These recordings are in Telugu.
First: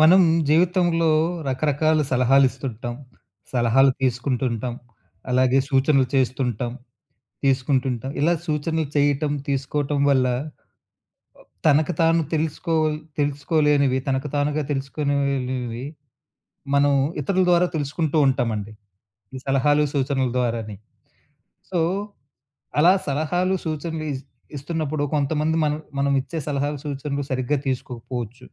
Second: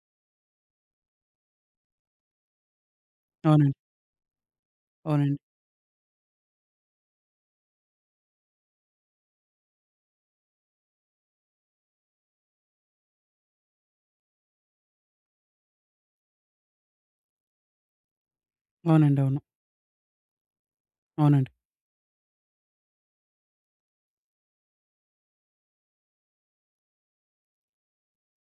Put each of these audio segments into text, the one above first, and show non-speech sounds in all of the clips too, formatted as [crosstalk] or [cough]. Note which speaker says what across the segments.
Speaker 1: మనం జీవితంలో రకరకాల సలహాలు ఇస్తుంటాం.
Speaker 2: అవునండి.
Speaker 1: సలహాలు తీసుకుంటుంటాం.
Speaker 2: అవునండి.
Speaker 1: అలాగే సూచనలు చేస్తుంటాం. తీసుకుంటుంటాం. ఇలా సూచనలు చేయటం, తీసుకోవటం వల్ల తనకు తాను తెలుసుకోలేనివి, తనకు తానుగా తెలుసుకొనేలివి మనం ఇతరుల ద్వారా తెలుసుకుంటూ ఉంటామండి.
Speaker 2: అవునండి.
Speaker 1: ఈ
Speaker 2: అవును.
Speaker 1: సలహాలు, సూచనల ద్వారానే.
Speaker 2: అవునండి.
Speaker 1: సో, అలా సలహాలు, సూచనలు ఇస్తున్నప్పుడు కొంతమంది మనం మనం ఇచ్చే సలహాలు, సూచనలు సరిగ్గా తీసుకోకపోవచ్చు.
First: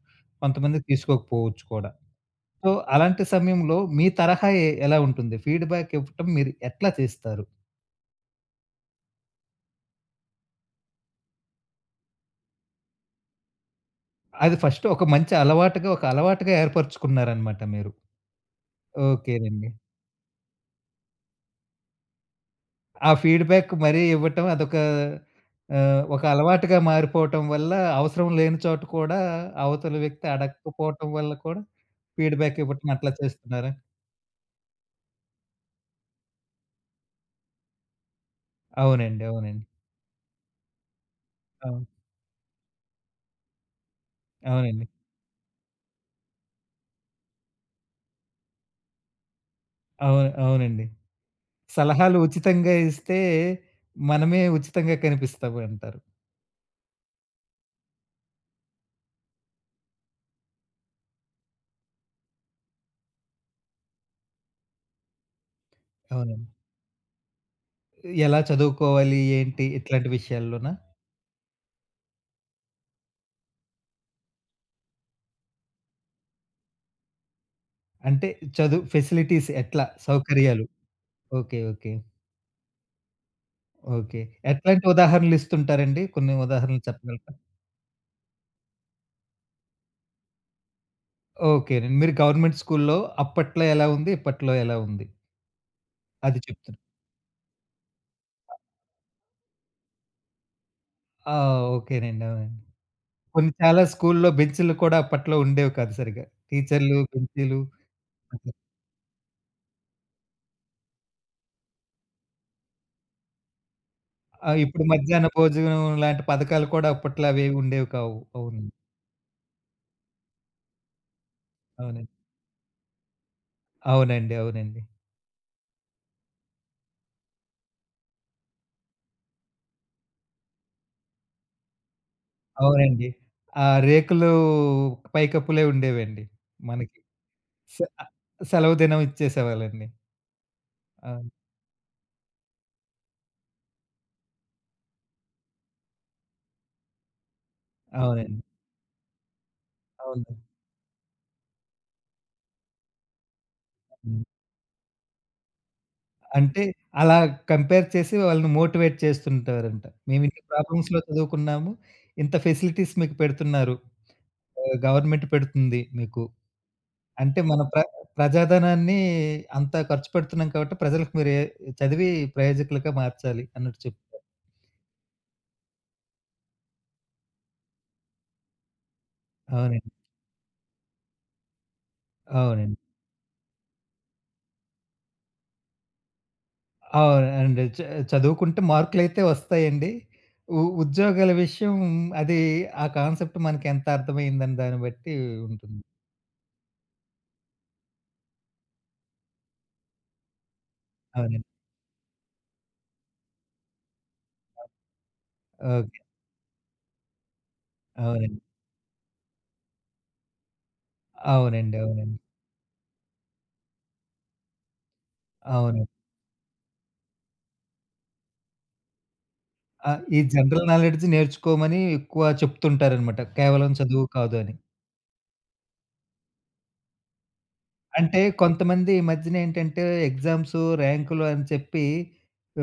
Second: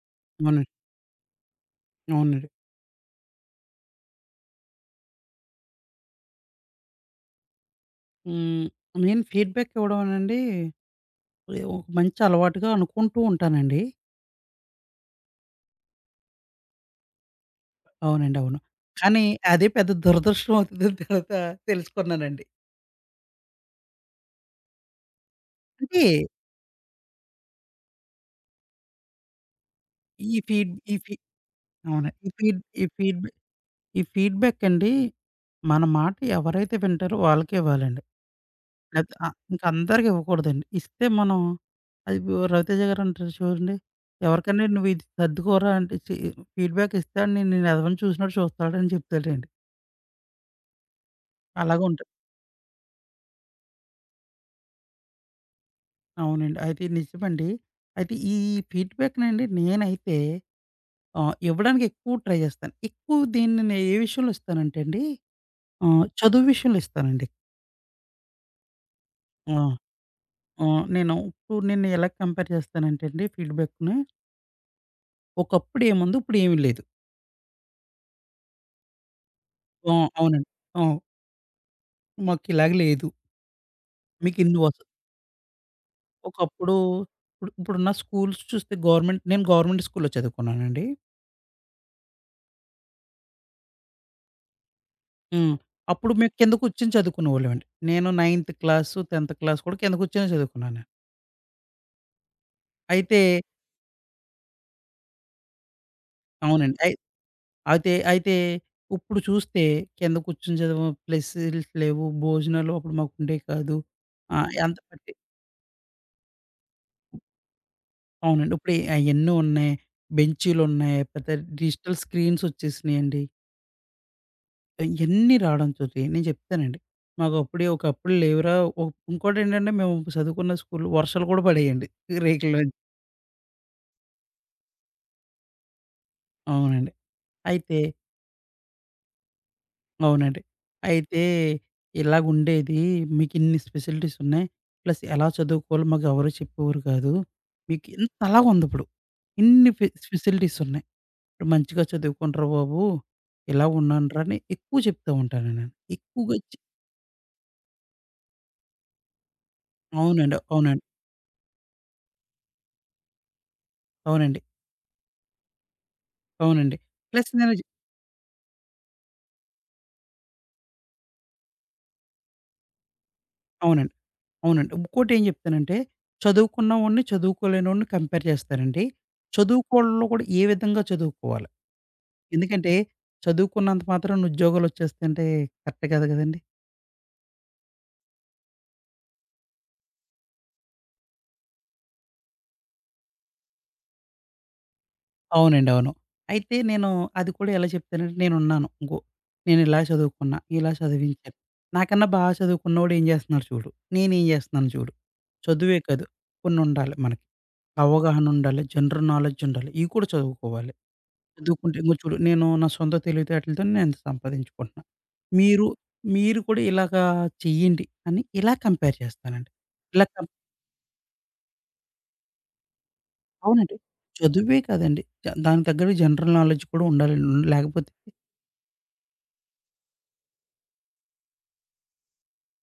Speaker 2: అవునండి.
Speaker 1: కొంతమంది తీసుకోకపోవచ్చు కూడా.
Speaker 2: అవునండి.
Speaker 1: సో, అలాంటి సమయంలో మీ తరహా ఎలా ఉంటుంది? ఫీడ్‌బ్యాక్ ఇవ్వటం మీరు ఎట్లా చేస్తారు?
Speaker 2: హ్మ్. నేను ఫీడ్‌బ్యాక్ ఇవ్వడం అనండి ఒక మంచి అలవాటుగా అనుకుంటూ ఉంటానండి.
Speaker 1: అది ఫస్ట్ ఒక మంచి అలవాటుగా, ఒక అలవాటుగా ఏర్పరుచుకున్నారనమాట మీరు.
Speaker 2: అవునండి. అవును. కానీ అదే
Speaker 1: ఓకేనండి.
Speaker 2: పెద్ద దురదృష్టం అవుతుందని తర్వాత తెలుసుకున్నానండి.
Speaker 1: ఆ ఫీడ్‌బ్యాక్ మరీ ఇవ్వటం అదొక
Speaker 2: అంటే
Speaker 1: ఒక అలవాటుగా మారిపోవటం వల్ల అవసరం లేని చోట కూడా అవతలి వ్యక్తి
Speaker 2: ఈ ఫీడ్ ఈ
Speaker 1: అడగకపోవటం
Speaker 2: ఫీ
Speaker 1: వల్ల కూడా
Speaker 2: అవును.
Speaker 1: ఫీడ్‌బ్యాక్ ఇవ్వటం అట్లా చేస్తున్నారా?
Speaker 2: ఈ ఫీడ్‌బ్యాక్ అండి మన మాట ఎవరైతే వింటారో వాళ్ళకే ఇవ్వాలండి. లేతే
Speaker 1: అవునండి.
Speaker 2: ఇంక
Speaker 1: అవునండి.
Speaker 2: అందరికి ఇవ్వకూడదండి. ఇస్తే మనం
Speaker 1: అవును.
Speaker 2: అది రవితేజ గారంటారు చూడండి. ఎవరికైనా
Speaker 1: అవునండి.
Speaker 2: "నువ్వు ఇది సర్దుకోరా" అంటే ఛీ! ఫీడ్‌బ్యాక్ ఇస్తే ఆడిని నేను ఎదవని చూసినట్టు చూస్తాడని చెప్తాడండి.
Speaker 1: అవును. అవునండి.
Speaker 2: అలాగుంటది.
Speaker 1: సలహాలు ఉచితంగా ఇస్తే మనమే ఉచితంగా కనిపిస్తాము అంటారు.
Speaker 2: అవునండి. అయితే ఇది నిజమండి. అయితే ఈ ఫీడ్‌బ్యాక్‌నండి నేనైతే ఇవ్వడానికి ఎక్కువ ట్రై చేస్తాను. ఎక్కువ దీన్ని నేను ఏ విషయంలో ఇస్తానంటే అండి చదువు
Speaker 1: అవునండి.
Speaker 2: విషయంలో ఇస్తానండి.
Speaker 1: ఎలా చదువుకోవాలి
Speaker 2: ఆ!
Speaker 1: ఏంటి ఇట్లాంటి
Speaker 2: ఆ!
Speaker 1: విషయాల్లోనా?
Speaker 2: నేను ఇప్పుడు ఎలా కంపేర్ చేస్తానంటే అండి ఫీడ్‌బ్యాక్‌ని ఒకప్పుడు ఏముంది ఇప్పుడేమి లేదు.
Speaker 1: అంటే చదువు ఫెసిలిటీస్ ఎట్లా
Speaker 2: ఆ! అవునండి.
Speaker 1: సౌకర్యాలు?
Speaker 2: ఆ!
Speaker 1: ఓకే. ఓకే.
Speaker 2: మాకిలాగ లేదు.
Speaker 1: ఓకే.
Speaker 2: మీకిన్ని వస
Speaker 1: ఎట్లాంటి ఉదాహరణలు ఇస్తుంటారండి? కొన్ని
Speaker 2: ఒకప్పుడు
Speaker 1: ఉదాహరణలు చెప్పగలరా?
Speaker 2: ఇప్పుడున్న స్కూల్స్ చూస్తే నేను గవర్నమెంట్ స్కూల్‌లో చదువుకున్నానండి.
Speaker 1: ఓకేనండి. మీరు గవర్నమెంట్ స్కూల్‌లో అప్పట్లో ఎలా ఉంది? ఇప్పట్లో ఎలా ఉంది?
Speaker 2: హ్మ్. అప్పుడు మేము
Speaker 1: అది
Speaker 2: కింద
Speaker 1: చెప్తున్నా.
Speaker 2: కూర్చొని చదువుకునేవాళ్ళమండి. నేను నైన్త్ క్లాసు, 10థ్ క్లాస్ కూడా కింద కూర్చొనే చదువుకున్నాను.
Speaker 1: ఆ! ఓకేనండి. అవునండి.
Speaker 2: అయితే
Speaker 1: కొన్ని చాలా స్కూల్‌లో బెంచులు కూడా అప్పట్లో ఉండేవి కాదు సరిగ్గా.
Speaker 2: అవునండి.
Speaker 1: టీచర్లు, బెంచీలు
Speaker 2: అయితే ఇప్పుడు చూస్తే కింద కూర్చొని చదువు ప్లేసులు లేవు. భోజనాలు అప్పుడు మాకుండేవి కాదు.
Speaker 1: ఆ!
Speaker 2: అంత
Speaker 1: ఇప్పుడు
Speaker 2: పట్టి
Speaker 1: మధ్యాహ్న భోజనం లాంటి పథకాలు కూడా అప్పట్లో అవేవి ఉండేవి కావు.
Speaker 2: అవునండి.
Speaker 1: అవును.
Speaker 2: ఇప్పుడు అయన్నీ ఉన్నాయి. బెంచీలున్నాయి. పెద్ద డిజిటల్
Speaker 1: అవునండి.
Speaker 2: స్క్రీన్స్ వచ్చేసినాయండి.
Speaker 1: అవునండి. అవునండి.
Speaker 2: ఇయన్నీ రావడంతోటి నేను చెప్తానండి. మాకప్పుడే ఒకప్పుడు లేవురా! ఒ ఇంకోటేంటంటే మేము చదువుకున్న స్కూల్‌లో వర్షాలు కూడా పడేయండి. రేకులు
Speaker 1: అవునండి. ఆ రేకులు పైకప్పులే ఉండేవండి
Speaker 2: అవునండి.
Speaker 1: మనకి. స
Speaker 2: అయితే
Speaker 1: ఆహ్, సెలవు దినం ఇచ్చేసేవాళ్ళండి.
Speaker 2: అవునండి. అయితే
Speaker 1: అవును.
Speaker 2: ఇలాగుండేది. మీకిన్ని స్పెషాలిటీస్ ఉన్నాయి. ప్లస్ ఎలా చదువుకోవాలో మాకెవరు చెప్పేవారు కాదు. మీకు ఇంత
Speaker 1: అవునండి.
Speaker 2: అలాగుందిప్పుడు. ఇన్ని
Speaker 1: అవును.
Speaker 2: స్పెషాలిటీస్ ఉన్నాయి. ఇప్పుడు మంచిగా చదువుకోండిరా బాబు! ఇలా ఉన్నానురా
Speaker 1: హ్మ్.
Speaker 2: అని ఎక్కువ చెప్తూ ఉంటాను నేను. ఎక్కువగా చె
Speaker 1: అంటే అలా కంపేర్ చేసి వాళ్ళని మోటివేట్ చేస్తుంటారంట.
Speaker 2: అవునండి.
Speaker 1: మేమిన్ని
Speaker 2: అవునండి.
Speaker 1: ప్రాబ్లమ్స్‌లో చదువుకున్నాము. ఇంత ఫెసిలిటీస్ మీకు పెడుతున్నారు.
Speaker 2: అవునండి.
Speaker 1: గవర్నమెంట్ పెడుతుంది మీకు.
Speaker 2: అవునండి. ప్లస్
Speaker 1: అంటే
Speaker 2: నేను
Speaker 1: మన ప్రజాధనాన్ని అంత ఖర్చు పెడుతున్నాం కాబట్టి ప్రజలకు మీరు ఏ చదివి ప్రయోజకులుగా మార్చాలి అన్నట్టు
Speaker 2: అవునండి.
Speaker 1: చెప్తారు.
Speaker 2: అవునండి. ఇంకోటేం జెప్తానంటే, చదువుకున్నవాడిని, చదువుకోలేనోడిని కంపేర్ చేస్తారండి.
Speaker 1: అవునండి.
Speaker 2: చదువుకోనోళ్ళు కూడా ఏ విధంగా చదువుకోవాలి. ఎందుకంటే,
Speaker 1: అవునండి.
Speaker 2: చదువుకున్నంత మాత్రాన ఉద్యోగాలొచ్చేస్తాయంటే కరెక్ట్ కాదు గదండీ!
Speaker 1: అవునండి. చదువుకుంటే మార్కులైతే వస్తాయండి. ఉద్యోగాల విషయం అది ఆ కాన్సెప్ట్ మనకెంత అర్థమైందని దాన్ని బట్టి
Speaker 2: అవునండి.
Speaker 1: ఉంటుంది.
Speaker 2: అవును. అయితే నేను అది కూడా ఎలా చెప్తానంటే, నేనున్నాను. నేనిలా చదువుకున్నా, ఇలా చదివించారు.
Speaker 1: అవునండి.
Speaker 2: నాకన్నా చదువుకున్నోడు ఏం జేస్తున్నాడు చూడు, నేనేం జేస్తున్నాను చూడు. చదువే
Speaker 1: ఓకే.
Speaker 2: కాదు, కొన్నుండాలి మనకి.
Speaker 1: అవునండి.
Speaker 2: అవగాహనుండాలి, జనరల్ నాలెడ్జ్ ఉండాలి. ఇయి కూడా చదువుకోవాలి.
Speaker 1: అవునండి.
Speaker 2: చదువుకుంటే ఇంగో చూడు
Speaker 1: అవునండి.
Speaker 2: నేను నా సొంత తెలివితేటలతో నేను ఇంత సంపాదించుకుంటున్నా. మీరు,
Speaker 1: అవును.
Speaker 2: మీరు కూడా ఇలాగా చెయ్యండి అని ఇలా కంపేర్ చేస్తానండి. ఇలా
Speaker 1: ఈ
Speaker 2: కం
Speaker 1: జనరల్ నాలెడ్జ్ నేర్చుకోమని ఎక్కువ చెప్తుంటారనమాట. కేవలం
Speaker 2: అవునండి.
Speaker 1: చదువు కాదు అని.
Speaker 2: చదువే కాదండి. దానికి తగ్గట్టు జనరల్ నాలెడ్జ్ కూడా ఉండాలండి. లేకపోతే
Speaker 1: అంటే కొంతమంది ఈ మధ్యన ఏంటంటే ఎగ్జామ్స్, ర్యాంకులు అని చెప్పి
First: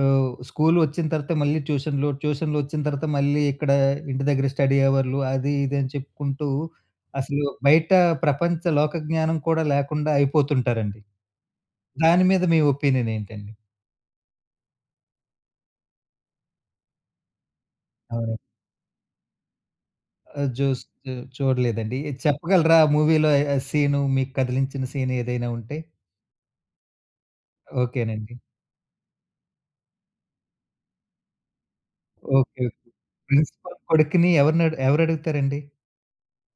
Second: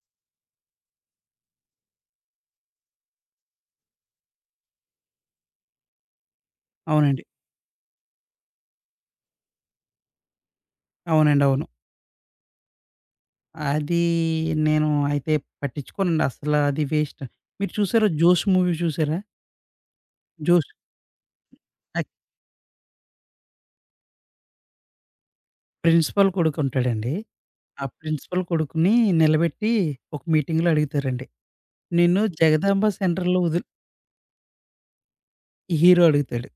Speaker 1: స్కూల్ వచ్చిన తర్వాత మళ్ళీ ట్యూషన్‌లు, ట్యూషన్‌లు వచ్చిన తర్వాత మళ్ళీ ఇక్కడ ఇంటి దగ్గర స్టడీ అవర్‌లు అది ఇది అని చెప్పుకుంటూ
Speaker 2: అవునండి.
Speaker 1: అసలు బయట ప్రపంచ లోక జ్ఞానం కూడా లేకుండా అయిపోతుంటారండి.
Speaker 2: అవునండి. అవును.
Speaker 1: దాని మీద మీ ఒపీనియన్ ఏంటండి?
Speaker 2: అది నేను అయితే పట్టించుకోనండి. అసల అది వేస్ట్. మీరు చూసారా
Speaker 1: అవును.
Speaker 2: 'జోష్' మూవీ చూసారా? 'జోష్'
Speaker 1: జూస్ చూడలేదండి.
Speaker 2: యాక్
Speaker 1: చెప్పగలరా ఆ మూవీలో ఆ సీను మీకు కదిలించిన సీన్ ఏదైనా ఉంటే?
Speaker 2: ప్రిన్సిపల్ కొడుకుంటాడండి. ఆ
Speaker 1: ఓకేనండి.
Speaker 2: ప్రిన్సిపల్ కొడుకుని నిలబెట్టి ఒక మీటింగ్‌లో అడుగుతారండి. నిన్ను
Speaker 1: ఓకే. ఓకే.
Speaker 2: జగదాంబ సెంటర్‌లో వదిలి
Speaker 1: ప్రిన్సిపల్ కొడుకుని ఎవరిని ఎవరు అడుగుతారండి?
Speaker 2: ఈ హీరో అడుగుతాడు.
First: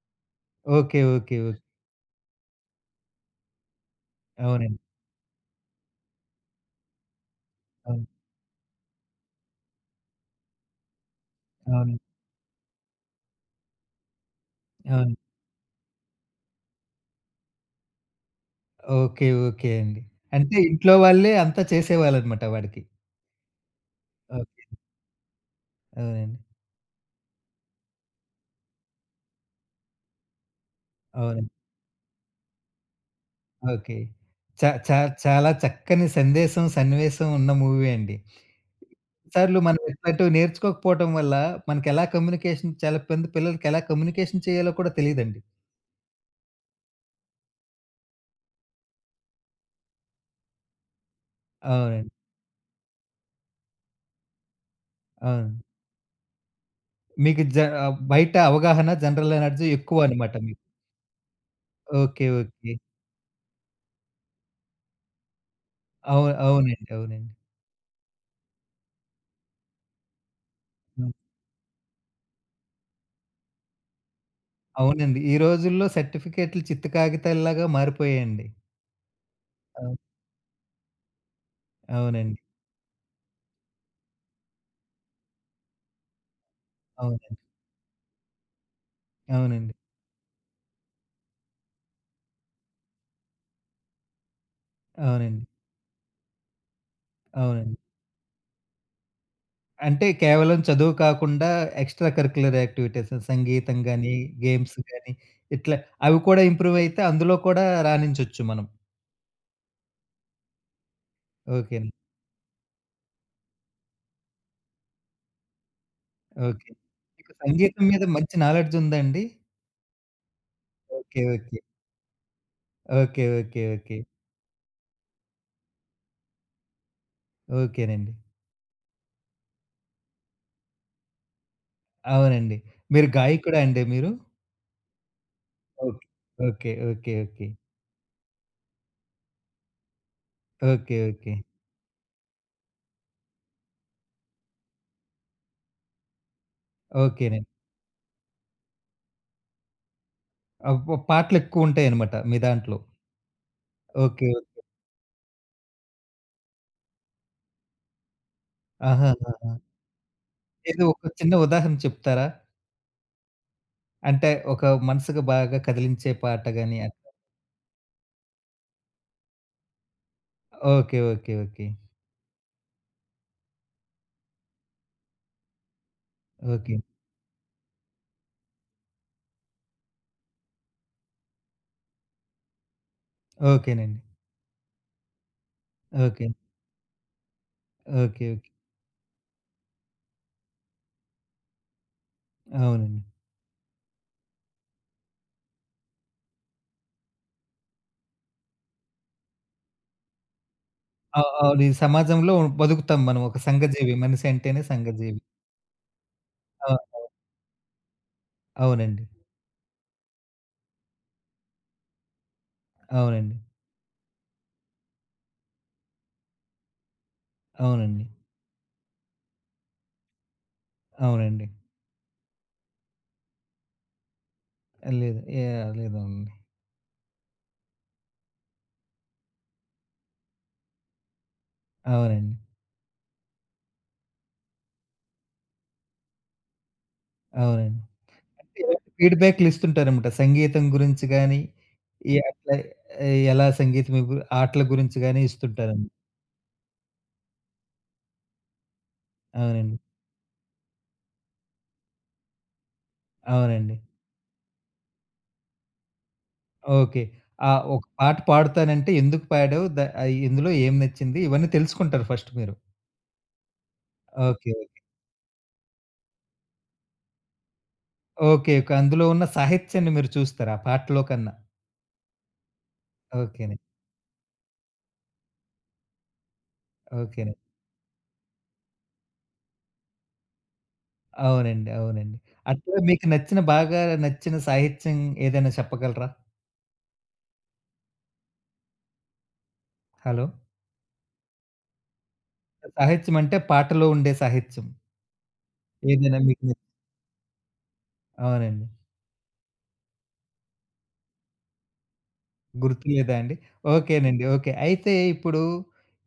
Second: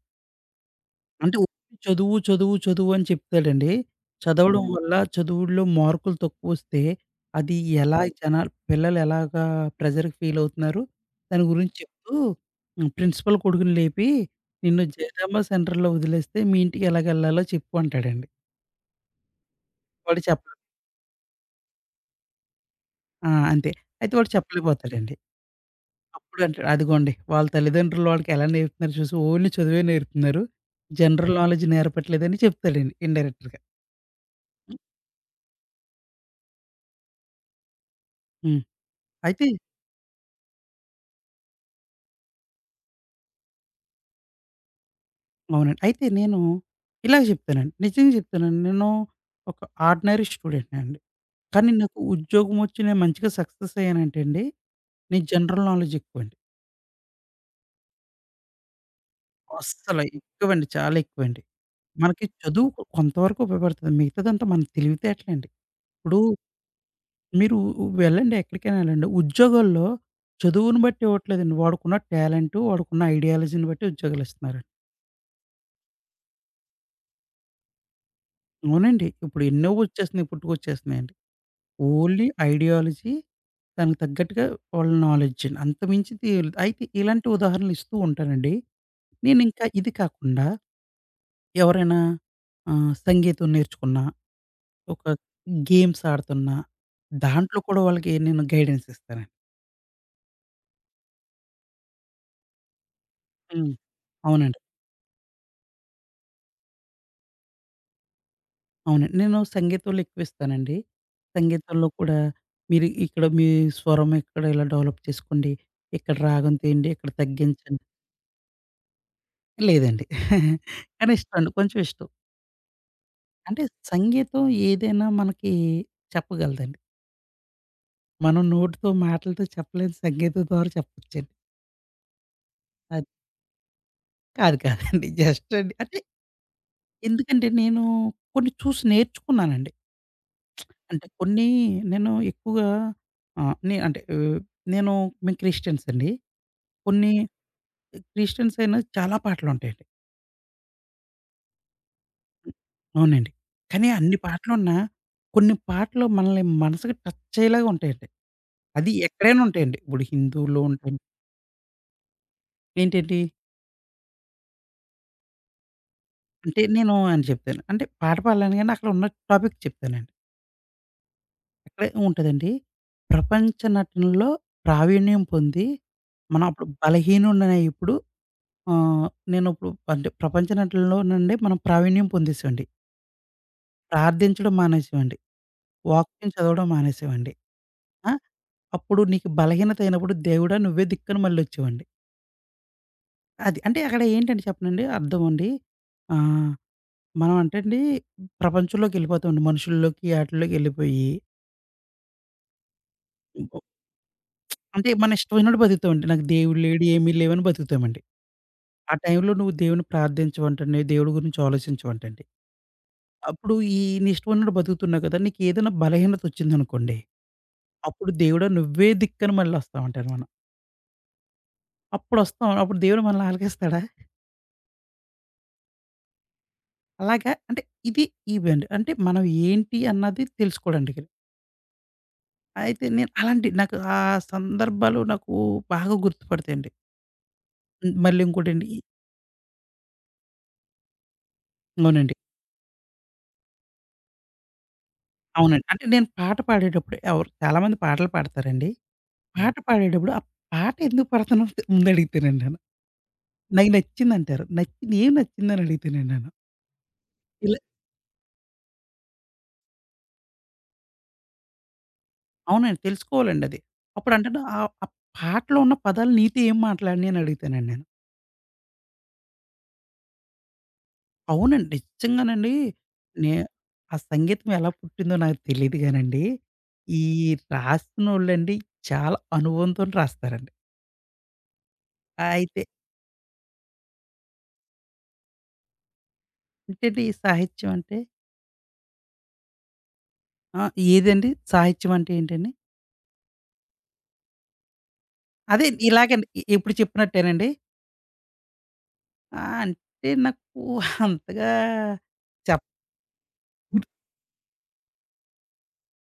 Speaker 1: ఓకే.
Speaker 2: అంటే
Speaker 1: ఓకే. ఓకే.
Speaker 2: ఊరికే చదువు, చదువు, చదువు అని చెప్తాడండి. చదవడం
Speaker 1: అవునండి.
Speaker 2: వల్ల చదువుల్లో మార్కులు తక్కువొస్తే అది ఎలా
Speaker 1: అవును.
Speaker 2: పిల్లలు ఎలాగా ప్రెషర్‌కి ఫీలవుతున్నారు? దాని గురించి
Speaker 1: అవును.
Speaker 2: చెప్తూ హ్మ్. ప్రిన్సిపల్ కొడుకుని లేపి, "నిన్ను
Speaker 1: అవును.
Speaker 2: జయరామ సెంటర్‌లో వదిలేస్తే మీ ఇంటికి ఎలాగెళ్ళాలో చెప్పు" అంటాడండి.
Speaker 1: ఓకే. ఓకే అండి.
Speaker 2: వాడు చెప్ప
Speaker 1: అంటే ఇంట్లో వాళ్ళే అంతా చేసేవాళ్ళనమాట వాడికి.
Speaker 2: ఆ! అంతే. అయితే వాడు
Speaker 1: ఓకే.
Speaker 2: చెప్పలేకపోతాడండి.
Speaker 1: అవునండి.
Speaker 2: అప్పుడు అంటాడు, "అదిగోండి వాళ్ళ తల్లిదండ్రులు వాడికి ఎలా నేర్పుతున్నారు చూసి ఓన్లీ చదువే నేర్పుతున్నారు. జనరల్
Speaker 1: అవునండి.
Speaker 2: నాలెడ్జ్ నేర్పట్లేదని" చెప్తాడండి ఇండైరెక్ట్‌గా.
Speaker 1: ఓకే. చ చ చాలా చక్కని సందేశం, సన్నివేశం ఉన్న మూవీ అండి.
Speaker 2: హ్మ్. అయితే
Speaker 1: సార్లు మనం ఇట్లాంటివి నేర్చుకోకపోవటం వల్ల మనకెలా కమ్యూనికేషన్ చాలా మంది పిల్లలకెలా కమ్యూనికేషన్ చేయాలో కూడా తెలీదండి.
Speaker 2: అవునండి. అయితే నేను ఇలాగ చెప్తానండి. నిజంగా చెప్తానండి. నేను ఒక ఆర్డినరీ స్టూడెంట్‌ని అండి. కానీ నాకు
Speaker 1: అవునండి.
Speaker 2: ఉద్యోగం వచ్చి నేను మంచిగా సక్సెస్ అయ్యానంటే అండి, నేను
Speaker 1: అవును.
Speaker 2: జనరల్ నాలెడ్జ్ ఎక్కువండి.
Speaker 1: మీకు బయట అవగాహన జనరల్ నాలెడ్జ్
Speaker 2: అస్సలు
Speaker 1: ఎక్కువనమాట మీకు.
Speaker 2: ఎక్కువండి. చాలా ఎక్కువండి. మనకి
Speaker 1: ఓకే.
Speaker 2: చదువు
Speaker 1: ఓకే.
Speaker 2: కొంతవరకు ఉపయోగపడుతుంది. మిగతాదంతా మన తెలివితేటలండి. ఇప్పుడు
Speaker 1: అవును. అవునండి. అవునండి.
Speaker 2: మీరు వెళ్ళండి ఎక్కడికైనా వెళ్ళండి. ఉద్యోగాల్లో చదువుని బట్టి ఇవ్వట్లేదండి. వాడుకున్న టాలెంటు, వాడుకున్న ఐడియాలజీని బట్టి ఉద్యోగాలిస్తున్నారండి.
Speaker 1: అవునండి. ఈ రోజుల్లో సర్టిఫికేట్లు చిత్త కాగితాల్లాగా మారిపోయాయండి.
Speaker 2: అవునండి. ఇప్పుడు ఎన్నో
Speaker 1: అవును.
Speaker 2: వచ్చేస్తున్నాయి పుట్టుకొచ్చేస్తున్నాయండి. ఓన్లీ
Speaker 1: అవునండి.
Speaker 2: ఐడియాలజీ, దానికి తగ్గట్టుగా వాళ్ళ నాలెడ్జండి. అంతకుమించింది ఏం లేదు. అయితే ఇలాంటి
Speaker 1: అవునండి.
Speaker 2: ఉదాహరణలు ఇస్తూ ఉంటానండి. నేనింకా
Speaker 1: అవునండి.
Speaker 2: ఇది కాకుండా ఎవరైనా సంగీతం నేర్చుకున్నా, ఒక
Speaker 1: అవునండి.
Speaker 2: గేమ్స్ ఆడుతున్నా, దాంట్లో
Speaker 1: అవునండి.
Speaker 2: కూడా వాళ్ళకి నేను గైడెన్స్ ఇస్తానండి.
Speaker 1: అంటే కేవలం చదువు కాకుండా ఎక్స్‌ట్రా కరిక్యులర్ యాక్టివిటీస్
Speaker 2: హ్మ్.
Speaker 1: సంగీతం గాని,
Speaker 2: అవునండి.
Speaker 1: గేమ్స్ గాని ఇట్లా అవి కూడా ఇంప్రూవ్ అయితే అందులో కూడా రాణించొచ్చు మనం.
Speaker 2: అవునండి. నేను సంగీతంలో ఎక్కువిస్తానండి. సంగీతంలో
Speaker 1: ఓకేనండి.
Speaker 2: కూడా మీరు ఇక్కడ మీ స్వరం ఇక్కడ ఇలా డెవలప్ చేసుకోండి. ఇక్కడ రాగం
Speaker 1: ఓకే.
Speaker 2: తీయండి, ఇక్కడ
Speaker 1: మీకు
Speaker 2: తగ్గించండి.
Speaker 1: సంగీతం మీద మంచి నాలెడ్జ్ ఉందండి?
Speaker 2: లేదండి. [laughs] కానీ
Speaker 1: ఓకే.
Speaker 2: ఇష్టమండి.
Speaker 1: ఓకే.
Speaker 2: కొంచెం ఇష్టం.
Speaker 1: ఓకే.
Speaker 2: అంటే
Speaker 1: ఓకే. ఓకే.
Speaker 2: సంగీతం ఏదైనా మనకి చెప్పగలదండి.
Speaker 1: ఓకేనండి.
Speaker 2: మనం నోటితో మాటలతో చెప్పలేని సంగీతం ద్వారా చెప్పొచ్చండి.
Speaker 1: అవునండి.
Speaker 2: అది
Speaker 1: మీరు గాయకుడా అండి మీరు?
Speaker 2: కాదు కాదండి. జస్ట్ అండి అంటే
Speaker 1: ఓకే. ఓకే. ఓకే. ఓకే.
Speaker 2: ఎందుకంటే నేను కొన్ని చూసి నేర్చుకున్నానండి.
Speaker 1: ఓకే.
Speaker 2: అంటే
Speaker 1: ఓకే.
Speaker 2: కొన్ని నేను ఎక్కువగా ఆహ్, నే అంటే ఆహ్, నేను మేము క్రిస్టియన్స్ అండి. కొన్ని
Speaker 1: ఓకేనండి.
Speaker 2: క్రిస్టియన్స్ అయినా చాలా పాటలుంటాయండి.
Speaker 1: అబ్బో! పాటలెక్కువుంటాయనమాట మీ దాంట్లో.
Speaker 2: అవునండి. కానీ అన్ని
Speaker 1: ఓకే. ఓకే.
Speaker 2: పాటలున్నా కొన్ని పాటలు మనల్ని మనసుకి టచ్ అయ్యేలాగా ఉంటాయండి. అది ఎక్కడైనా
Speaker 1: ఆహాహాహా!
Speaker 2: ఉంటాయండి. ఇప్పుడు హిందువుల్లో
Speaker 1: ఏదో
Speaker 2: ఉంటాయి.
Speaker 1: ఒక చిన్న ఉదాహరణ చెప్తారా?
Speaker 2: ఏంటండి?
Speaker 1: అంటే ఒక మనసుకు బాగా కదిలించే పాట
Speaker 2: అంటే
Speaker 1: గాని
Speaker 2: నేను
Speaker 1: అట్లా.
Speaker 2: అని చెప్తాను. అంటే పాట పాడలేను గానీ అక్కడ ఉన్న టాపిక్ చెప్తానండి.
Speaker 1: ఓకే. ఓకే. ఓకే.
Speaker 2: అక్కడే ఉంటదండి. ప్రపంచ నటనలో ప్రావీణ్యం పొంది మనం అప్పుడు
Speaker 1: ఓకే.
Speaker 2: బలహీనుడినైనప్పుడు ఆహ్, నేను ఇప్పుడు అంటే ప్రపంచ నటనలో నుండి మనం ప్రావీణ్యం పొందేసామండి.
Speaker 1: ఓకేనండి.
Speaker 2: ప్రార్థించడం మానేసామండి.
Speaker 1: ఓకే.
Speaker 2: వాక్యం చదవడం మానేసామండి.
Speaker 1: ఓకే.
Speaker 2: ఆ!
Speaker 1: ఓకే.
Speaker 2: అప్పుడు నీకు బలహీనత అయినప్పుడు దేవుడా! నువ్వే దిక్కని మళ్ళొచ్చావండి.
Speaker 1: అవునండి.
Speaker 2: అది. అంటే అక్కడ ఏంటంటే చెప్పనండి అర్థమండి. ఆహ్, మనం అంటే అండి ప్రపంచంలోకెళ్ళిపోతామండి. మనుషుల్లోకి ఆటిల్లోకి ఎళ్ళిపోయి
Speaker 1: అ అవును. ఈ సమాజంలో బతుకుతాం మనం. ఒక సంఘజీవి. మనిషి అంటేనే
Speaker 2: అంటే మన
Speaker 1: సంఘజీవి.
Speaker 2: ఇష్టమైనట్టు బతుకుతామండి. నాకు దేవుడు
Speaker 1: ఆ!
Speaker 2: లేడు,
Speaker 1: అవును.
Speaker 2: ఏమీ లేవని బతుకుతామండి. ఆ
Speaker 1: అవునండి.
Speaker 2: టైంలో నువ్వు దేవుడిని ప్రార్థించవంటండి, దేవుడి గురించి ఆలోచించవంటండి.
Speaker 1: అవునండి.
Speaker 2: అప్పుడు ఈ నీ ఇష్టమైనట్టు బతుకుతున్నావు కదా! నీకేదైనా బలహీనత వచ్చిందనుకోండి,
Speaker 1: అవునండి.
Speaker 2: అప్పుడు దేవుడా నువ్వే దిక్కని మళ్ళొస్తామంటారు మనం.
Speaker 1: అవునండి.
Speaker 2: అప్పుడొస్తాం. అప్పుడు దేవుడు మనల్ని ఆలకిస్తాడా?
Speaker 1: లేదు. యాహ్! లేదండి.
Speaker 2: అలాగా అంటే ఇది ఇవండి. అంటే మనం ఏంటి అన్నది తెలుసుకోవడానికిని.
Speaker 1: అవునండి.
Speaker 2: అయితే నేను అలాంటి నాకు ఆ సందర్భాలు నాకు బాగా గుర్తుపడతాయండి.
Speaker 1: అవునండి.
Speaker 2: మళ్ళీ ఇంకోటండి
Speaker 1: ఫీడ్‌బ్యాక్‌లు ఇస్తుంటారన్నమాట. సంగీతం గురించి గాని,
Speaker 2: అవునండి.
Speaker 1: ఈ అట్లా ఎలా సంగీతం ఇవ్వు ఆటల గురించి గాని
Speaker 2: అవునండి. అంటే
Speaker 1: ఇస్తుంటారండి.
Speaker 2: నేను పాట పాడేటప్పుడు ఎవరు చాలామంది పాటలు పాడతారండి. హ్మ్. పాట
Speaker 1: అవునండి.
Speaker 2: పాడేటప్పుడు ఆ పాట ఎందుకు పాడుతున్నావు ముందడుగుతానండి నేను. నాకు
Speaker 1: అవునండి.
Speaker 2: నచ్చిందంటారు. నచ్చింది ఏం నచ్చిందని అడుగుతానండి నేను.
Speaker 1: ఓకే. ఆ!
Speaker 2: ఇలా
Speaker 1: ఒక పాట పాడుతానంటే ఎందుకు పాడావు? ఇందులో ఏం నచ్చింది? ఇవన్నీ తెలుసుకుంటారు ఫస్ట్ మీరు.
Speaker 2: అవునండి. తెలుసుకోవాలండి అది. అప్పుడంటాను
Speaker 1: ఓకే.
Speaker 2: ఆహ్, ఆ ఆ పాటలో ఉన్న పదాలు నీతో ఏం మాట్లాడినయి అని అడుగుతానండి నేను.
Speaker 1: ఓకే. ఓకే. అందులో ఉన్న సాహిత్యాన్ని మీరు చూస్తారు ఆ పాటలో కన్నా.
Speaker 2: అవునండి. నిజంగానండి. నే
Speaker 1: ఓకేనండి.
Speaker 2: ఆ సంగీతం ఎలా పుట్టిందో నాకు తెలీదు గానండి. ఈ
Speaker 1: ఓకేనండి.
Speaker 2: రాస్తున్నోళ్ళండి చాలా అనుభవంతోని రాస్తారండి.
Speaker 1: అవునండి. అవునండి.
Speaker 2: అయితే
Speaker 1: అట్లా మీకు నచ్చిన బాగా నచ్చిన సాహిత్యం ఏదైనా చెప్పగలరా?
Speaker 2: ఏంటంటే ఈ సాహిత్యం అంటే
Speaker 1: హలో!
Speaker 2: ఆ! ఏదండి? సాహిత్యం అంటే ఏంటండి?
Speaker 1: సాహిత్యం అంటే పాటలో ఉండే సాహిత్యం.
Speaker 2: అదే
Speaker 1: ఏదైనా
Speaker 2: ఇలాగండి
Speaker 1: మీకు
Speaker 2: ఇప్పుడు చెప్పినట్టేనండి.
Speaker 1: అవునండి.
Speaker 2: ఆ! అంటే నాకు అంతగా చెప్
Speaker 1: గుర్తులేదా అండి? ఓకేనండి. ఓకే. అయితే ఇప్పుడు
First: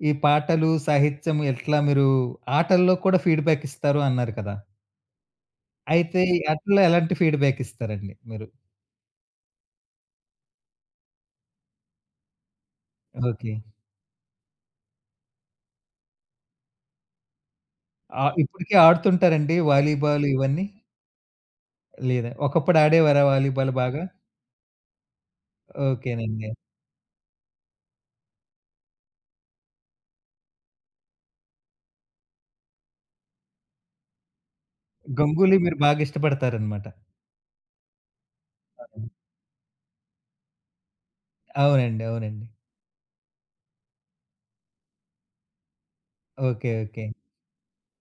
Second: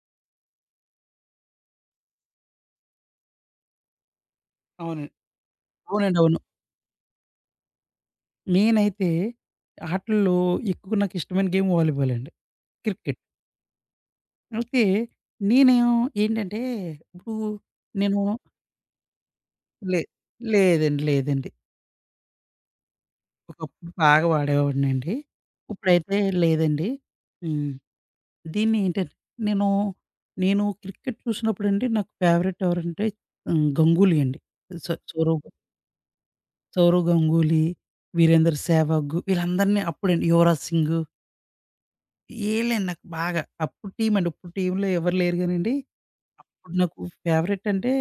Speaker 1: ఈ పాటలు, సాహిత్యం ఎట్లా మీరు ఆటల్లో కూడా ఫీడ్‌బ్యాక్ ఇస్తారు అన్నారు కదా!
Speaker 2: అవునండి. అవునండి.
Speaker 1: అయితే
Speaker 2: అవును.
Speaker 1: ఈ ఆటల్లో ఎలాంటి ఫీడ్‌బ్యాక్ ఇస్తారండి మీరు?
Speaker 2: నేనైతే ఆటిల్లో ఎక్కువ నాకు ఇష్టమైన గేమ్ వాలీబాల్ అండి. క్రికెట్.
Speaker 1: ఓకే.
Speaker 2: అయితే నేనేం ఏంటంటే ఇప్పుడు నేను
Speaker 1: ఇప్పటికి ఆడుతుంటారండి
Speaker 2: లే
Speaker 1: వాలీబాల్ ఇవన్నీ?
Speaker 2: లేదండి. లేదండి.
Speaker 1: లేదా? ఒకప్పుడు ఆడేవారా వాలీబాల్
Speaker 2: ఒకప్పుడు
Speaker 1: బాగా?
Speaker 2: బాగా వాడేవాడినండి. ఇప్పుడైతే
Speaker 1: ఓకేనండి.
Speaker 2: లేదండి. హ్మ్. దీన్ని ఏంటంటే నేను, నేను క్రికెట్ చూసినప్పుడండి నాకు ఫేవరెట్ ఎవరంటే హ్మ్, గంగూలీ అండి. సౌరవ్,
Speaker 1: గంగూలీ మీరు బాగా ఇష్టపడతారనమాట.
Speaker 2: సౌరవ్ గంగూలీ, వీరేందర్
Speaker 1: అవును.
Speaker 2: సెహ్వాగ్ వీళ్ళందరిని అప్పుడండి యువరాజ్ సింగ్
Speaker 1: అవునండి. అవునండి.
Speaker 2: ఈళ్ళండి నాకు బాగా. అప్పుడు టీమ్ అండి. ఇప్పుడు టీమ్‌లో ఎవరు లేరు గానండి.
Speaker 1: ఓకే.
Speaker 2: అప్పుడు నాకు
Speaker 1: ఓకే.
Speaker 2: ఫేవరెట్ అంటే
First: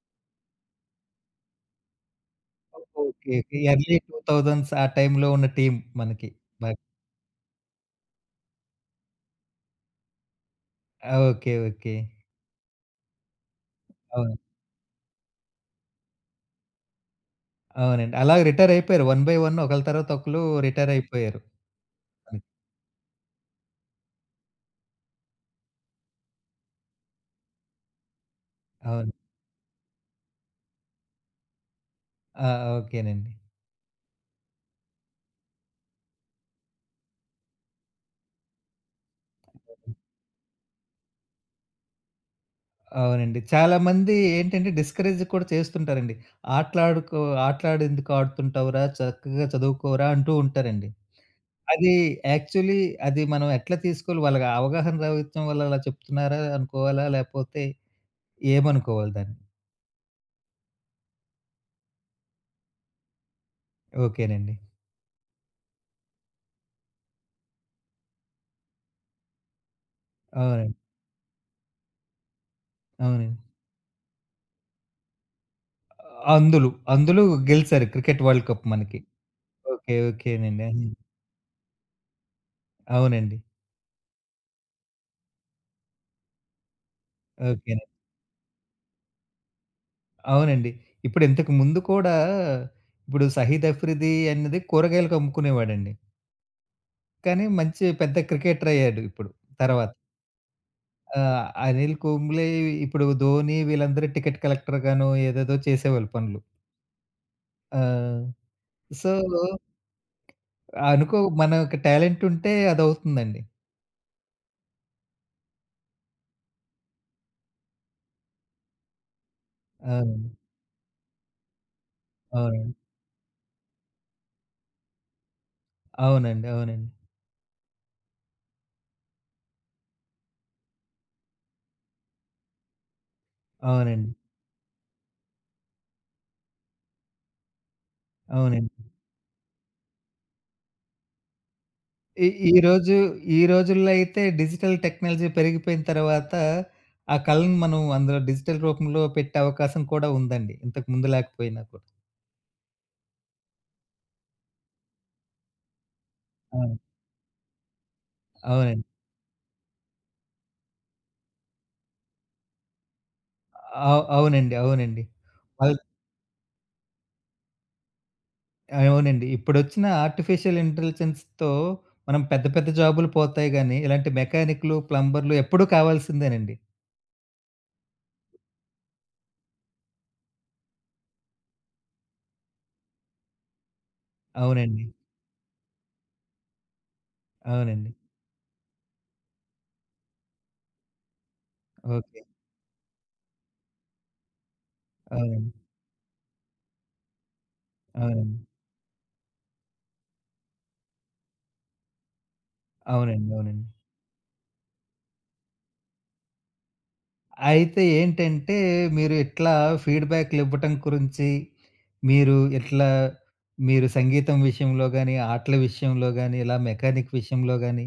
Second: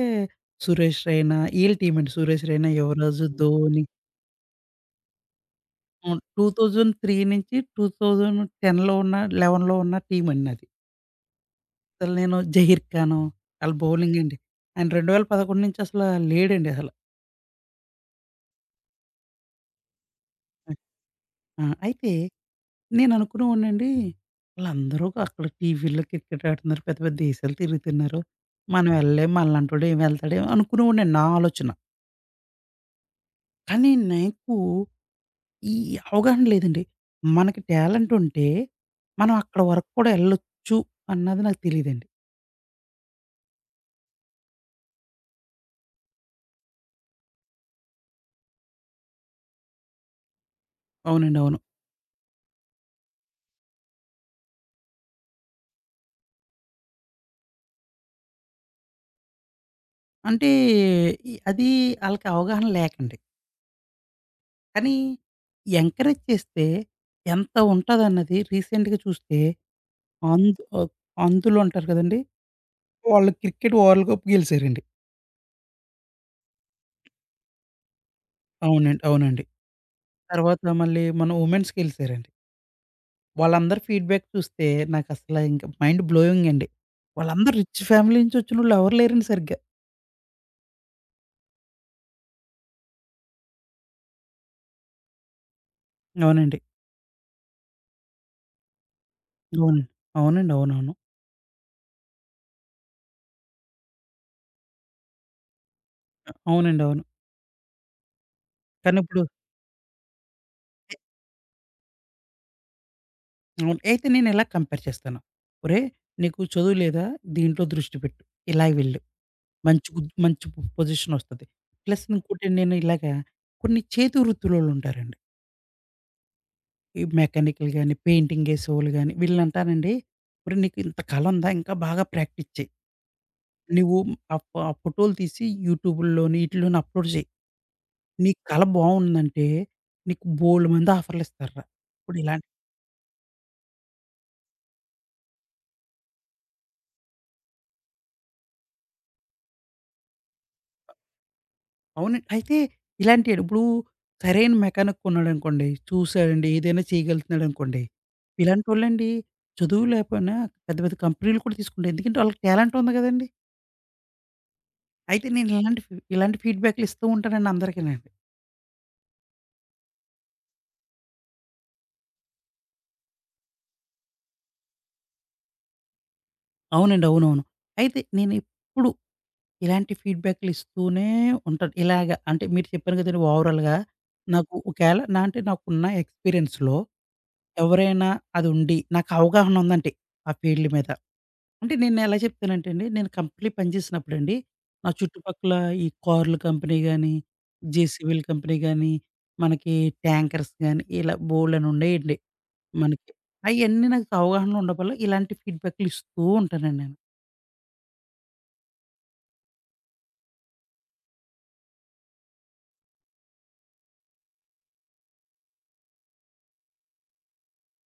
Speaker 2: సురేష్ రైనా ఈళ్ళ టీమ్ అండి. Suresh Raina, Yuvraj,
Speaker 1: okay. Okay.
Speaker 2: Dhoni
Speaker 1: early 2000స్ ఆ టైంలో ఉన్న టీమ్
Speaker 2: అవును.
Speaker 1: మనకి. బాగా
Speaker 2: 2003 నుంచి 2010లో ఉన్న, 11లో ఉన్న టీమండి నాది.
Speaker 1: ఓకే. ఓకే.
Speaker 2: అసలు నేను 'జహీర్ ఖాను' ఆళ్ళ బౌలింగ్ అండి.
Speaker 1: అవును.
Speaker 2: ఆయన 2011 నుంచి అసల లేడండి అసల.
Speaker 1: అవునండి. అలా రిటైర్ అయిపోయారు. వన్ బై వన్ ఒకళ్ళ తర్వాత ఒకళ్ళు
Speaker 2: హ్మ్.
Speaker 1: రిటైర్ అయిపోయారు.
Speaker 2: ఆ! అయితే
Speaker 1: హ్మ్.
Speaker 2: నేననుకునేవాడినండి, "ఆళ్ళందరూ అక్కడ టీవీల్లో క్రికెట్ ఆడుతున్నారు. పెద్ద పెద్ద దేశాలు తిరుగుతున్నారు. మనం
Speaker 1: అవును.
Speaker 2: ఎళ్ళలేం. మనలాంటోడు ఏం వెళ్తాడేమో" అనుకునేవాడినండి నా ఆలోచన.
Speaker 1: ఆ! ఓకేనండి.
Speaker 2: కానీ నాకు ఈ అవగాహన లేదండి. మనకి టాలెంట్ ఉంటే, మనం అక్కడ వరకు కూడా ఎళ్ళొచ్చు అన్నది నాకు తెలీదండి.
Speaker 1: అవునండి. చాలామంది ఏంటంటే డిస్కరేజ్ కూడా చేస్తుంటారండి. "ఆటలాడుకో ఆటలాడెందుకు ఆడుతుంటావురా? చక్కగా చదువుకోరా" అంటూ ఉంటారండి.
Speaker 2: అవునండి. అవును.
Speaker 1: అది యాక్చువల్లీ అది మనం ఎట్లా తీసుకోవాలి? వాళ్ళకి అవగాహన రావచ్చం వల్ల అలా చెప్తున్నారా అనుకోవాలా? లేపోతే ఏమనుకోవాలి దాన్ని?
Speaker 2: అంటే అది ఆళ్ళకి అవగాహన లేకండి.
Speaker 1: ఓకేనండి.
Speaker 2: కానీ ఎంకరేజ్ చేస్తే ఎంత ఉంటదన్నది రీసెంట్‌గా చూస్తే అంధ్
Speaker 1: అవునండి.
Speaker 2: ఆహ్, అంధులు ఉంటారు కదండీ! వాళ్ళు
Speaker 1: అవునండి.
Speaker 2: క్రికెట్ వరల్డ్ కప్ గెలిసారండి.
Speaker 1: అందులు, అందులో గెలిచారు క్రికెట్ వరల్డ్ కప్
Speaker 2: అవునండి.
Speaker 1: మనకి.
Speaker 2: అవునండి.
Speaker 1: ఓకే.
Speaker 2: తర్వాత
Speaker 1: ఓకేనండి.
Speaker 2: మళ్ళీ మన ఉమెన్స్ గెలిసారండి.
Speaker 1: అవునండి.
Speaker 2: వాళ్ళందరి ఫీడ్‌బ్యాక్ చూస్తే నాకసల ఇంక మైండ్ బ్లోయింగ్ అండి. వాళ్ళందరూ రిచ్
Speaker 1: ఓకేనండి.
Speaker 2: ఫ్యామిలీ నుంచొచ్చినోళ్ళు ఎవరు లేరండి సరిగ్గా.
Speaker 1: అవునండి. ఇప్పుడు ఇంతకు ముందు కూడా ఇప్పుడు సహీద్ అఫ్రిది అనేది కూరగాయలకు అమ్ముకునేవాడండి.
Speaker 2: అవునండి.
Speaker 1: కానీ మంచి పెద్ద క్రికెటర్ అయ్యాడు ఇప్పుడు
Speaker 2: అవును.
Speaker 1: తర్వాత.
Speaker 2: అవునండి. అవునవును.
Speaker 1: అనిల్ కుంబ్లే ఇప్పుడు ధోని వీళ్ళందరూ టికెట్ కలెక్టర్‌గాను ఏదేదో చేసేవాళ్ళు పనులు.
Speaker 2: అవునండి. అవును.
Speaker 1: ఆ! సో,
Speaker 2: కానిప్పుడు
Speaker 1: అనుకో మనకు టాలెంట్ ఉంటే అదవుతుందండి.
Speaker 2: అవును. అయితే నేనెలా కంపేర్ చేస్తాను. ఒరేయ్! నీకు చదువు లేదా? దీంట్లో దృష్టి పెట్టు. ఇలా వెళ్ళు. మంచి
Speaker 1: అవును.
Speaker 2: మంచి పొజిషనొస్తది. ప్లస్ ఇంకోటి
Speaker 1: అవునండి.
Speaker 2: నేను ఇలాగా కొన్ని చేతి వృత్తులోళ్ళుంటారండి.
Speaker 1: అవునండి. అవునండి.
Speaker 2: ఈ మెకానిక్‌లు గాని, పెయింటింగ్ ఏసేవాళ్ళు గాని, వీళ్ళనంటానండి, "ఒరేయ్! నీకు ఇంత కళ ఉందా? ఇంకా బాగా ప్రాక్టీస్ చెయి. నువ్వు
Speaker 1: అవునండి.
Speaker 2: ఆ ఫోటోలు తీసి యూట్యూబుల్లోని, ఈటిల్లోని అప్‌లోడ్ చెయి. నీ కళ
Speaker 1: అవునండి.
Speaker 2: బావుందంటే, నీకు బోలెడు మంది ఆఫర్‌లిస్తార్రా."
Speaker 1: ఈ
Speaker 2: ఇప్పుడిలా
Speaker 1: ఈ రోజు ఈ రోజుల్లో అయితే డిజిటల్ టెక్నాలజీ పెరిగిపోయిన తర్వాత, ఆ కళను మనం అందులో డిజిటల్ రూపంలో పెట్టే అవకాశం కూడా ఉందండి. ఇంతకు ముందు లేకపోయినా కూడా.
Speaker 2: అవునండి. అయితే ఇలాంటియి ఇప్పుడు సరైన మెకానిక్ కొన్నాడనుకోండి, చూసాడండి,
Speaker 1: అవును.
Speaker 2: ఏదైనా చేయగలుగుతున్నాడనుకోండి,
Speaker 1: అవునండి.
Speaker 2: ఇలాంటోళ్ళండి చదువు లేకపోయినా పెద్ద పెద్ద కంపెనీలు కూడా తీసుకుంటారు. ఎందుకంటే వాళ్ళకి టాలెంట్ ఉంది గదండీ!
Speaker 1: అవునండి. అవునండి.
Speaker 2: అయితే నేను
Speaker 1: వాళ్
Speaker 2: ఇలాంటి ఫీడ్‌బ్యాక్‌లు ఇస్తూ ఉంటానండి అందరికీనండి.
Speaker 1: అవునండి. ఇప్పుడొచ్చిన ఆర్టిఫిషియల్ ఇంటెలిజెన్స్‌తో మనం పెద్ద పెద్ద జాబులు పోతాయి గానీ, ఇలాంటి మెకానిక్‌లు, ప్లంబర్‌లు ఎప్పుడూ కావాల్సిందేనండి.
Speaker 2: అవునండి. అవునవును. అయితే నేనెప్పుడు ఇలాంటి ఫీడ్‌బ్యాక్‌లు ఇస్తూనే ఉంటాను. ఇలాగ అంటే మీరు చెప్పాను గదండీ ఓవరాల్‌గా నాకు
Speaker 1: అవునండి.
Speaker 2: ఒకేళ నా అంటే నాకున్న ఎక్స్‌పీరియన్స్‌లో
Speaker 1: అవునండి.
Speaker 2: ఎవరైనా అది ఉండి నాకు అవగాహన ఉందంటే ఆ ఫీల్డ్ మీద అంటే నేను ఎలా
Speaker 1: ఓకే.
Speaker 2: చెప్తానంటే అండి, నేను కంపెనీలో పనిచేసినప్పుడండి, నా
Speaker 1: అవునండి.
Speaker 2: చుట్టుపక్కల ఈ కార్ల కంపెనీ గాని, జేసీబీల
Speaker 1: అవునండి.
Speaker 2: కంపెనీ గాని, మనకి ట్యాంకర్స్ గాని, ఇలా బోలెడన్ని ఉండేయండి మనకి.
Speaker 1: అవునండి. అవునండి.
Speaker 2: అయన్నీ నాకు అవగాహనలో ఉండడం వల్ల ఇలాంటి ఫీడ్‌బ్యాక్‌లు ఇస్తూ ఉంటానండి నేను.
Speaker 1: అయితే ఏంటంటే, మీరు ఇట్లా ఫీడ్‌బ్యాక్‌లివ్వటం గురించి, మీరు ఇట్లా మీరు సంగీతం విషయంలో గాని, ఆటల విషయంలో గాని, ఇలా మెకానిక్ విషయంలో గాని,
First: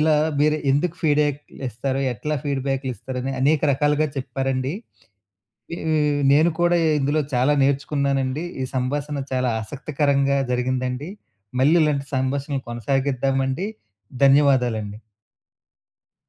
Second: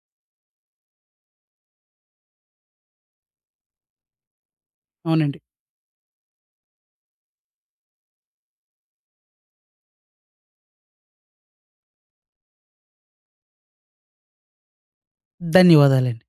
Speaker 1: ఇలా మీరు ఎందుకు ఫీడ్‌బ్యాక్‌లిస్తారు, ఎట్లా ఫీడ్‌బ్యాక్‌లిస్తారని అనేక రకాలుగా చెప్పారండి.
Speaker 2: అవునండి.
Speaker 1: ఈ నేను కూడా ఇందులో చాలా నేర్చుకున్నానండి. ఈ సంభాషణ చాలా ఆసక్తికరంగా జరిగిందండి. మళ్ళీ ఇలాంటి సంభాషణలు కొనసాగిద్దామండి. ధన్యవాదాలండి.
Speaker 2: ధన్యవాదాలండి.